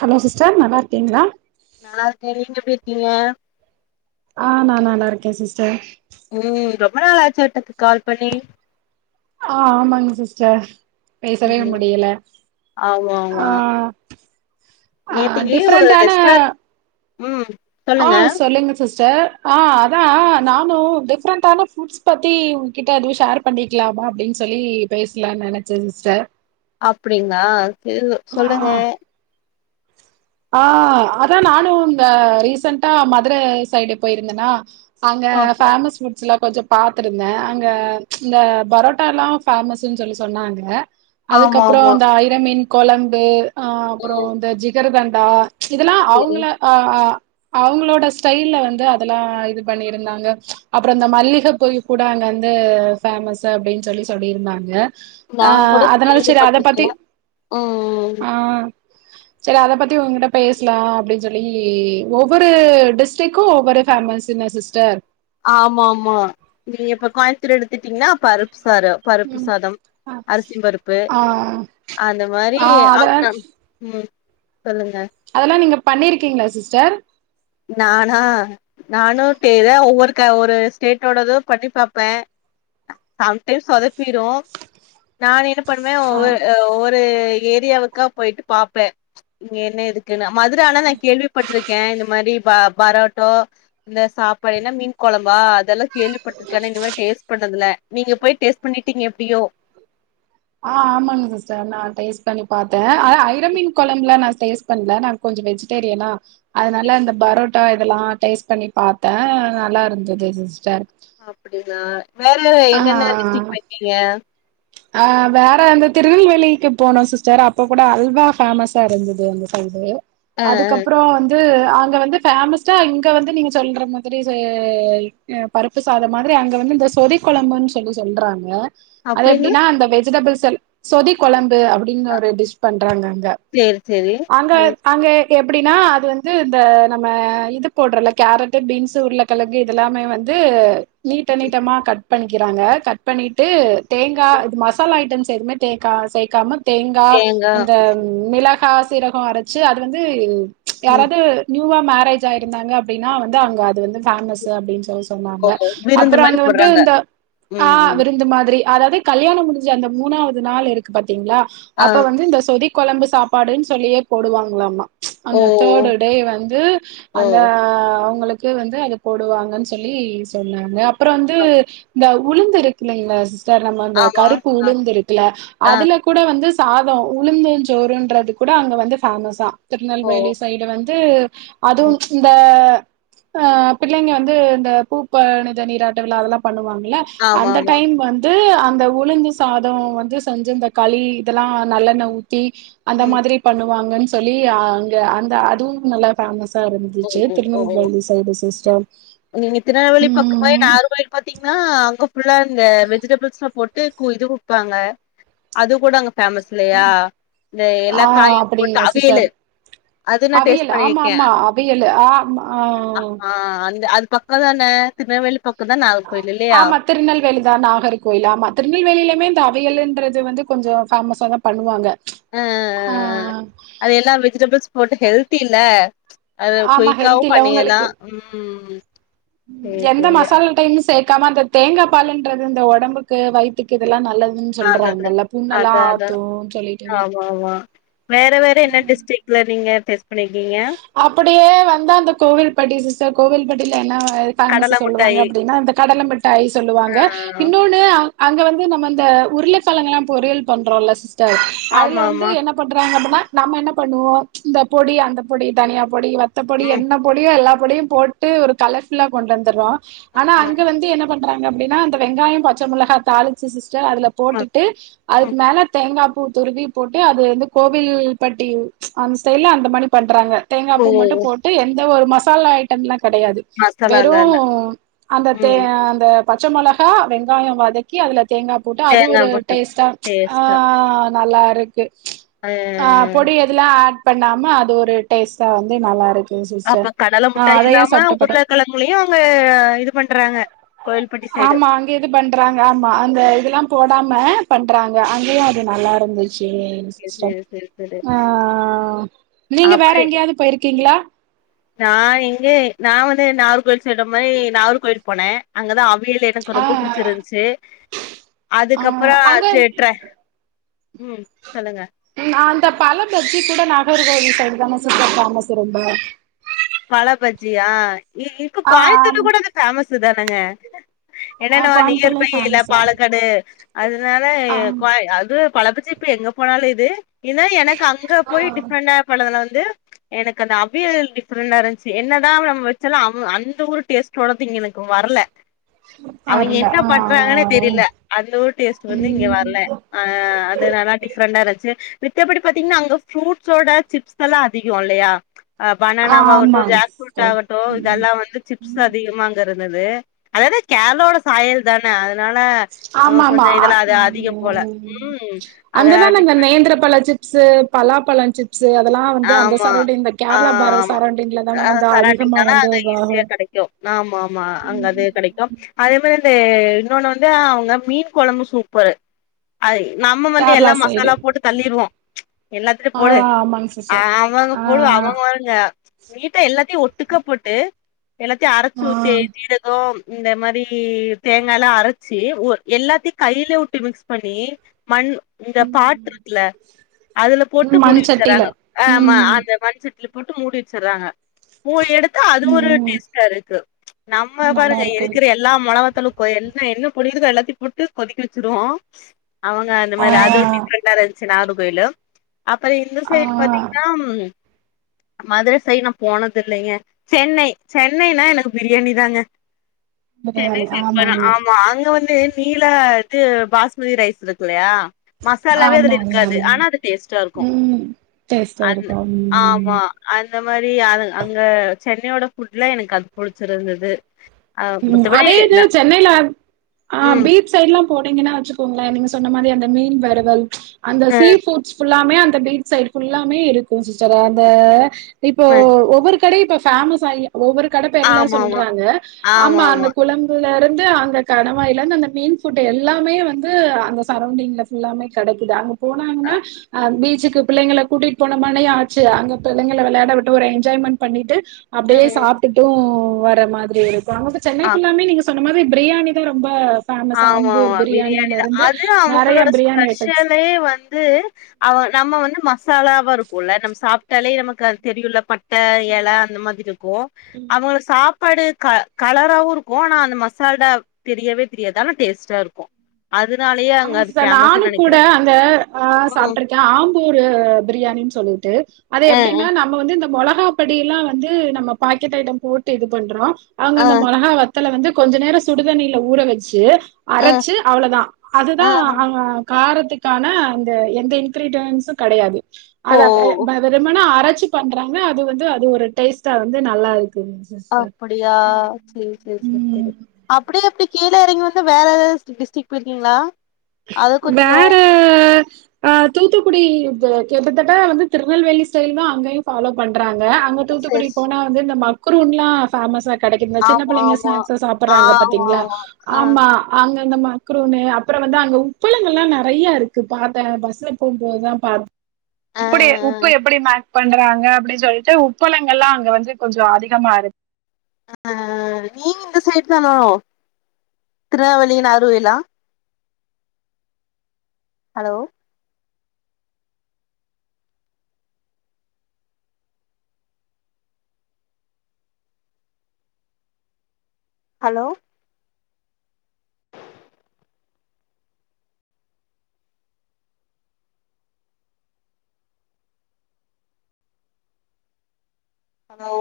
Hello sister நல்லாருக்கிங்ளா நல்லாருக்கே நீங்க எப்டி இருக்கிங்க ஆ நா நல்லாருக்கே சிஸ்டர் ம் ரொம்ப நாள் ஆச்சாட்ருக்கு கால் பண்ணி ஆ ஆமாங் சிஸ்டர் பேசவே முடியல ஆ ஆமாமா ஆ நேத்திக்கு ஒரு டிஃப்ரெண்டான ரெஸ்டாரண்ட் ம் ஆ சொல்லுங்க சொல்லுங்க சிஸ் டர் ஆ அதா நானு டிஃப்ரெண்டான ஃபுட்ஸ் பத்தி உங்ககிட்ட எதுவு ஷேர் பண்ணிக்லா அப்படின் சொல்லி பேசலான் நெனைச்ச சிஸ்டர் அப்படிங்ளா சேரி ஆ சொல்லுங்க ஆ அதா நானு இந்த ரீசெண்ட்டா மதுர சைடு போயிருந்தன்னா அங்க ஓகே ஃபேமஸ் ஃபுட்ஸ்லா கொஞ்ச பாத்துருந்த அங்க இந்த பரோட்டால்லா ஃபேமஸ்ன்னு சொல்லி சொன்னாங்க ஆமா அதுக்கப்புறம் ஆமா அந்த ஐரமீன் கொழம்பு அ அப்புறம் ம் இந்த ஜிகர் தண்டா இதெல்லாம் சரி அவங்கள அ அவங்களோட ஸ்டைல்ல வந்து அதெல்லாம் இது பண்ணியிருந்தாங்க அப்புறம் இந்த மல்லிகை போய் கூட அங்க வந்து ஃபேமஸ் அப்படின்னு சொல்லி சொல்லிருந்தாங்க நா ஆ கூட அதனால சரி அதை பத்தி கேள்விப்பட்டிருக்கே ம் ஆ சரி அதை பத்தி த்த உங்ககிட்ட பேசலாம் அப்படின்னு சொல்லி ஒவ்வொரு டிஸ்டிக்கும் ஒவ்வொரு ஃபேமஸ்ல சிஸ்டர் ஆமா ஆமா நீங்க இப்ப கோயம்புத்தூர் எடுத்துட்டீங்கன்னா பருப்பு சாரம் பருப்பு ம் சாதம் ஆ அரிசி பருப்பு ஆ அந்த மாதிரி ஆ அவ [unintelligible] ம் சொல்லுங்க அதெல்லாம் நீங்க பண்ணிருக்கீங்களா சிஸ்டர் நானா நானும் தெரியேன் ஒவ்வொரு க ஒரு ஸ்டேட்டோடதும் பண்ணி பார்ப்பேன் சம்டைம்ஸ் சொதப்பிரு நான் என்ன பண்ணுவே ஆ ஒவ்வரு ஒவ்வொரு ஏரியாவுக்கா போயிட்டு பாப்பே இங்க என்ன இருக்குன்னு மதுர ஆனா நான் கேள்விப்பட்ருக்கே இந்த மாரி பரோட்டோ இந்த சாப்பாடுனா மீன் கொழம்பா அதெல்லா கேள்விப்பட்டிருக்க ஆனா இன மாரி பண்ணதுல நீங்க போய் டேஸ்ட் பண்ணிட்டீங்க எப்டியோ ஆ ஆமாங்க சிஸ்டர் நா டேஸ்ட் பண்ணி பாத்த ஆனா ஐரமீன்கொழம்புல நா டேஸ்ட் பண்ல நா கொஞ்ச வெஜிடேரியனா அதனால இந்த பரோட்டா இதல்லா டேஸ்ட் பண்ணி பார்த்தே நல்லா இருந்தது சிஸ்டர் அப்டின்னா வேற என்னென்ன ஆ டிஸ்டிக் போய்கீங்க ஆ வேற அந்த திருநெல்வேலிக்கு போனோ சிஸ்டர் அப்ப கூட அல்வா ஃபேமஸா இருந்தது அந்த சைடு ஆ ஆ அதுக்கப்புற வந்து அங்க வந்து பேமஸா இங்க வந்து நீங்க சொல்ற மாதிரி பருப்பு சாதம் மாதிரி அங்க வந்து இந்த சொதி கொழம்புன் சொல்லி சொல்றாங்க அது அப்டின்னா எப்டின்னா அந்த வெஜிடபிள்ஸ் எல்லா சொதி கொழம் அப்டின்னு ஒரு டிஸ் பண்றாங்க அங்க சேரி சேரி அங்க அங்க எப்டின்னா அது வந்து இந்த நம்ம இது போடுறல கேரட்டு பீன்ஸ் உருளகெழங்கு இதெல்லாமே வந்து ந்து நீட்ட நீட்டமா கட் பண்ணிக்கிறாங்க கட் பண்ணிட்டு தேங்கா இது மசாலா ஐட்டம்ஸ் எதுவுமே தேக்கா சேக்காம தேங்கா அந்த மிளகா சீரக அரைச்சு அது வந்து ம் யாராது நியு யுவா மேரேஜ் ஆயிருந்தாங்க அப்டின்னா வந்து அங்க அது வந்து ஃபேமஸ் அப்டின்னு சொல்ல ஓ சொன்னாங்க விருந்து அப்பறம் மாரி அங்க வந்து போட்றாங்க இந்த ம் ஆ ம் விருந்து மாதிரி அதாவது கல்யாணம் முடிஞ்சு அந்த மூணாவது நாள் இருக்கு பாத் திங்களா ஆ அப்ப வந்து இந்த சொதி கொழம்பு சாப்பாடுன்னு சொல்லியே போடுவாங்களாமா ஓ அந்த தேடு டே வந்து ஓ அந்த அவங்களு க்கு வந்து அத போடுவாங்கன்னு சொல்லி சொன்னாங்க அப்பற வந்து ஓ இந்த உளுந்து இருக்குலங்கள சிஸ்டர் நம்ம இந்த ஆமா கருப்பு ஆ உளுந்து இருக்குல ஆ அதுல கூட வந்து சாதம் உளுந்துஞ்சோறுன்றது கூட அங்க வந்து ஃபேமஸா ஓ திருநெல்வேலி சைடு வந்து அதுவு ம் இந்த ஆ பிள்ளைங்க வந்து இந்த பூப்பணித நீராட்ட விழா அதெல்லா பண்ணுவாங் ல்ல ஆமா அந்த ஆமா டைம் வந்து அந் அந்த உளுந்து சாத வந்து செஞ்சு இந்த களி இதெல்லா நல்லெண்ண ஊத் தி அந்த ம் மாதிரி பண்ணுவாங்கன்னு சொல்லி அங்க அந்த அதுவும் நல்லா பேமஸ் த ஆரம்பிச்சுச்சி ம் ம் ஓ ஓ திருநெல்வேலி சைடு சிஸ்ட நீங்க திருநெல்வேலி பக்க போய் நாகர்கோயில் பாத்தீங்கன்னா அங்க உல்ல இந்த வெஜிடபிள்ஸ்ல போட்டு இது குப்பாங்க அது கூட அங்க ஃபேமஸ் இல்லயா இந்த எல்லா ஆ காயும் போட்டு அப்டிங்களா சிஸ்டர் அவியலு அது நா டேஸ்ட் அவியல் ஆமா பண்ணிருக்கே ஆமா அவியலு ஆம் ஆ ஆ அது பக்க தான திருநெவேலி பக்க ஆமா திருநெல்வேலி தான் நாகர்கோயில் ஆமா திருநெல்வேலிலையுமே அவையல்ன்றது வந்து கொஞ்ச ஃபேமஸா தா பண்ணுவாங்க அ ஆ அது எல்லா வெஜிடபிள்ஸ் போட்டு ஹெல்தில்ல அது ஆமா குயிக்காவு ஹெல்த்தில பண்ணயிரலா உங்களுக்கு ம் சேரி எந்த சேரி மசாலா டைம் சேத் க்காம இந்த தேங்கா பால்ன்றது இந்த உடம்புக்கு வயித்துக்கு இதெல்லா நல்லது ம் நல்லது சொல்றாங்கல புண்ணெல்லா அதா அதா ஆத்தும் சொல்லிட்டு ஆமா ஆமா வேற வேற என்ன டிஸ்ரிக்ல நீங்க டெஸ்ட் பண்ணிருக்கீங்க அப்படியே வந்தா அந்த கோவில்பட்டி சிஸ்டர் கோவில்பட்டில என்ன ஃபேமஸ் கடல சொல்லுவாங்க மிட்டாயி அப்படின்னா இந்த கடலமிட்டாய் சொல்லுவாங்க ஆ இன்னொன்னு அங்க வந்து நம்ம இந்த உருளக் கெழங்களா பொறியல் பண்றோல சிஸ் த ஆமா அதுல வந்து ஆமா என்ன பண்றாங்க அப்டின்னா நம்ம என்ன பண்ணுவோ இந்த பொடி அந்த பொடி தனியா பொடி வத்த பொடி ம் என்ன பொடியோ எல்லா பொடியும் போட்டு ஒரு கலர்ஃபுல்லா கொண்டு வந்துருவோ ஆனா ஆமா அங்க ஆமா வந்து என்ன பண்றாங்க அப்படின்னா அந்த வெங்காய பச்ச மிளகா தாளிச்சு சிஸ் டர் அதுல அ. போட்டுட்டு அதுக்கு ம் மேல தேங்கா பூ துருவி போட்டு அது வந்து கோவில்பட்டி அந்த சைடுல அந்த மாரி பண்றாங்க தேங்கா ஓ பூ மட்டு போட்டு எந்த ஒரு மசாலா ஐட்டம்ல கிடையாது வெறு மசாலால இல்ல அந்த ம் தேங் அந்த பச்ச மிளகா வெங்காய வதக்கி அதுல தேங்கா போட்டு அது தேங்கா ஒரு மட்டு டேஸ்ட்டா ச் டேஸ்டா ஆ நல்லா இருக்கு ஆ அ பொடி எதுலா ஆட் பண்ணாம அது டேஸ்ட்டா வந்து நல்லா இருக் அப்ப கடல முட்டாயு இல்லாம பட்ட உருளைக்கிழங்குலையு அவங்க இது பண்றாங்க கோயில்பட்டி சைடு ஆமா அங்க இது பண்றாங்க ஆமா அந்த இதெல்லா போடாம ம பண்றாங்க அங்கயு அது நல்லா இருந்துச் சேரிங்க சேரி சிஸ்டர் சேரி சேரி ஆ நீங்க வேற அப்பறோ எங்கேயாது போயிருக்கீங்களா நா எங்க நா வந்து நாகர் கோயில் சொல்ற மாதிரி நாகர் கோயில்போனேன் அங்கதா மீல் எனக்கு ஆ ரொம்ப பிடிச்சிருந்துச்சு அதுக்கப்புறம் தேட்ர உம் அந்த பழ பஜ்ஜி கூட நாகர் கோயில் சைட் தான சிஸ்டர் பேஃமசு இருக்கு பழ பஜ்ஜியா ஆ இதுக்கு ஆ ஆம் கோயத்தூர் கூட அது ஃபேமஸ் தானங்க ஆ என்னன்ன நியர்பை கோயம்புத்தூர்லயு இல்ல ஃபேமஸா பாலக்கடு அதனால ஆ அது பழபச்சி இப்ப எங்க போனாலு இது ஏன்னா எனக்கு அங்க போய் டிஃப்ரண்டா பண்தால து எனக்கு அந்த அவியல் டிப்ரெண்டா இருந்துச்சு என்னதா நம்ம வச்சாலு அந்த ஊர் டேஸ்ட்டோதுங எனக்கு வரல அவிங்க அருல என்ன ஆ பண்றாங்கன்னே தெரியல அந்த ஊர் டேஸ்ட் வந்து இங்க வரல ம் ஆ அது நல்லாடி கொண்டரச்சு மித்தபடி பாத்தீங்கன்னா அங்க ஃப்ரூட்ஸ் ஓட சிப்ஸ் எல்லா அதிக இல்லையா பனானா ஆகட்டும் ஆமாங்க ஜாக்ரூட் சிஸ்டர் ஆகட்டு ம் இதெல்லா வந்து சிப்ஸ் அதிகமாகங்கிறது தத்து அதாவது கேலோட சாயல் தானே அதனால அவங்க ஆமா கொஞ்ச ஆமா இதெல்லா அது அதிகம் போல ம் ம் அதெல்லா டிப் சிப்சு பலா பழம் சிப்ஸ் சு அதெல்லா வந்து அந்த ஆமா சரௌண்டிங் இந்த ஆ கேரளா பார்டர் ஆமா சரௌண்டிங்லதான வந்து அதிகமா வந்து வரு கும் ஆமா ஆமா அங்க அது கடைக்கு அதே மாரி இன்னொன்னு வந்து அவங்க மீன் குழம்பு சூப்பரு அது நம்ம வந்து கேரளா எல்லா சைடு மசாலா போட்டு தள்ளிடுவோ எல்லாத்துலயு ஆ போடு ஆமாங்க அ சிஸ்டர் அவங்க ஆ போடு அவங்கங்க வீட்ட எல்லாத்தையு ஒட்டுக்க போட்டு எல்லாத்தையு அரைச்சு ஆ ஊத்தி சீரகம் இந்த மாதிரி தேங்கா எல்லா அரைச்சு எல்லாத்தையு கையில விட்டு மிக்ஸ் பண்ணி மண் இந்த பாட் ம் இருக்குல அதுல போட்டு முடி மண் சட்டில வச்சறங்க ம் அந்த மண் சட்டில் போட்டு மூடி வச்சடுறாங்க மூடி எடுத் அது ஒரு ம் ம் டேஸ்டா இருக்கு நம்ம நல்லா பாருங்க இருக்கு இருக்கிற எல்லா மளவத் த்து என்ன என்ன பொடிருதோ எல்லாத்தையு போட்டு கொதிக்க வச்சுருவோ அவங்க அந்த ஆ மாரி அதோட் டிஃப்ரென்ட்டா இருந்துச்சு நார் கோயில அப்புறம் ஆ சைடு பாத்தீங்கன்னா மதுர சைடு ந போனது இல்லைங்க சென்னை சென்னைனா எனக்கு பிரியாணி தாங்க சென்னை பிரியாணி சேர்பன் ஆமாங்க ஆமா அங்க வந்து நீல இது பாஸ்மதி ரைஸ் இருக்கு இல்லியா மசாலாவே அதுல ஆமாங்க இருக்காது ஆனா அது டேஸ்ட்டா இருக்கு ம் டேஸ்ட்டா அது இருக்கு ம் ஆமா அந்த மாதிரி அ அங்க சென்னையோட ஃபுட்லா எனக்கு அது புடிச்சிருந்தது ஆ உம் மத்தபடி அதே இது நா சென்னையில ஆ ம் பீச் சைட்லா போனிங்கன்னா வச்சுக்கோங்களே நீங்க சொன்ன மாதிரி அந்த மீன் வரவல் அந்த அ, சீஃபுட்ஸ் ல்லாமே அந்த பீச் சைட் ஃபுல்லாமே இருக்கு சிஸ்டர் அந்த இப்ப அ, ஒவ்வொரு கடயு இப்ப ஃபேமஸ் ஆகி ஒவ்வொரு கடப்பேர்ல ஆமா ஆமா சொல்றாங்க ஆமா அந்த குழம்புல வந்து அங்க கடவாய்லந்து அந்த மீன் ஃபுட் எல்லாமே வந்து அந்த சரவ்ண்டிங்ல ஃபுல்லாமே கெடக்கிது அங்க போனாங்கன்னா அ பீச் சுக்கு பிள்ளங்கள கூட்டிட் போனம்மனயு ஆச்சு அங்க பிள்ளகள விளையாட விட்டு ஒரு என்ஜாய்மண்ட் பண்ணிட்டு ம் அப்டியே ம் சாப்ட்டுட்டு வர்ர மாதிரி இருக்கு அங்க போய் சென்னை ஆ ஃபுல்லாமே நீங்க சொ ன்ன மாரி பிரியாணி தா ரொம்ப ஃபேமஸ் ஆமா ஆம்பூர் ஆமா பிரியாணில பிரியாணிதா இருந்து அது நெறைய அவுங்களோட பிரியாணி ஐட்டம்ஸ் ஸ்பெஷலே வந்து அவ நம்ம வந்து மசாலாவா இருக்குல்ல நம்ம சாப்ட்டாலே நமக்கு அது தெரியுல்ல பட் ட எல அந்த மாதிரி இருக்கு அவங்க சாப் பாடு க கலராவு இருக்கு ஆனா அந்த மசாலா தெரியவே தெரியாது ஆன டேஸ்ட்டா இருக்கு ஆமாங்க சிஸ்டர் நானு கூட அந்த ஆ ம். சாப்ட்ருக்கே ஆம்பூரு பிரியாணின் சொல்லிட்டு அது அ, எப்டின்னா நம்ம வந்து இந்த மொளகா படியலா வந்து நம்ம பாக்கெட் ஐட்டம் போட்டு இது பண்றோ அவங்க அ, அந்த மொளகா வத்தல வந்து கொஞ்ச நேரோ சுடுதண்ணில ஊற வச்சு அ, அரச்சு அவ்ளதா அதுதா அ, அ. அவுங்க காரத்துக்கான அந்த எந்த இன்கிரீடியன்ஸு கெடையாது ஓ! அத வெ வெறுமன அரச்சு பண்றாங்க அது வந்து அது ஒரு டேஸ்ட்டா வந்து நல்லா இரு அப்புடியா சேர் சேர் சேர் ம். செரி அப்டியே எப்டி கீழ எறங்கி வந்து வேற எதாவது [unintelligible] டிஸ்ட்ரிக் போய்ருக்கீங்ளா வேற அ தூத்துக்குடி ப எப்புதட்ட வந்து திருநெல்வேலி ஸ்டைல் தா அங்கயு ஃபாலோ பண்றாங்க அங்க தூத்துக்குடி சரி. போனா வந்து இந்த மக் மக்ரூன்லா ஃபேமஸா கெடைக்குது இந்த சின்ன ஆமா புள்ளைங்க ஆமா. ஸ்னாக்ஸு சாப்பற்றாங்க பாத்தீங்ளா ஆமாமா. அ, ஆமா அங்க அந்த மக்ரூனு அப்பறோ வந்து அ அங்க உப்பளங்கள்லா நெறைய இருக்கு பாக்க பஸ்ல போம்போதுதா பாத் அ, அ, உப்புடி உப்பு எப்டி மே பண்றாங்க அப்டின் சொல்லிட்டு உப்பளங்கள்லா அங்க வந்து கொஞ்சோ அதிகமா இரு அ. நீங்க இந்த சைடு தானோ திருநவேலி நாகர்கோயிலா ஹலோ ஹலோ ஹலோ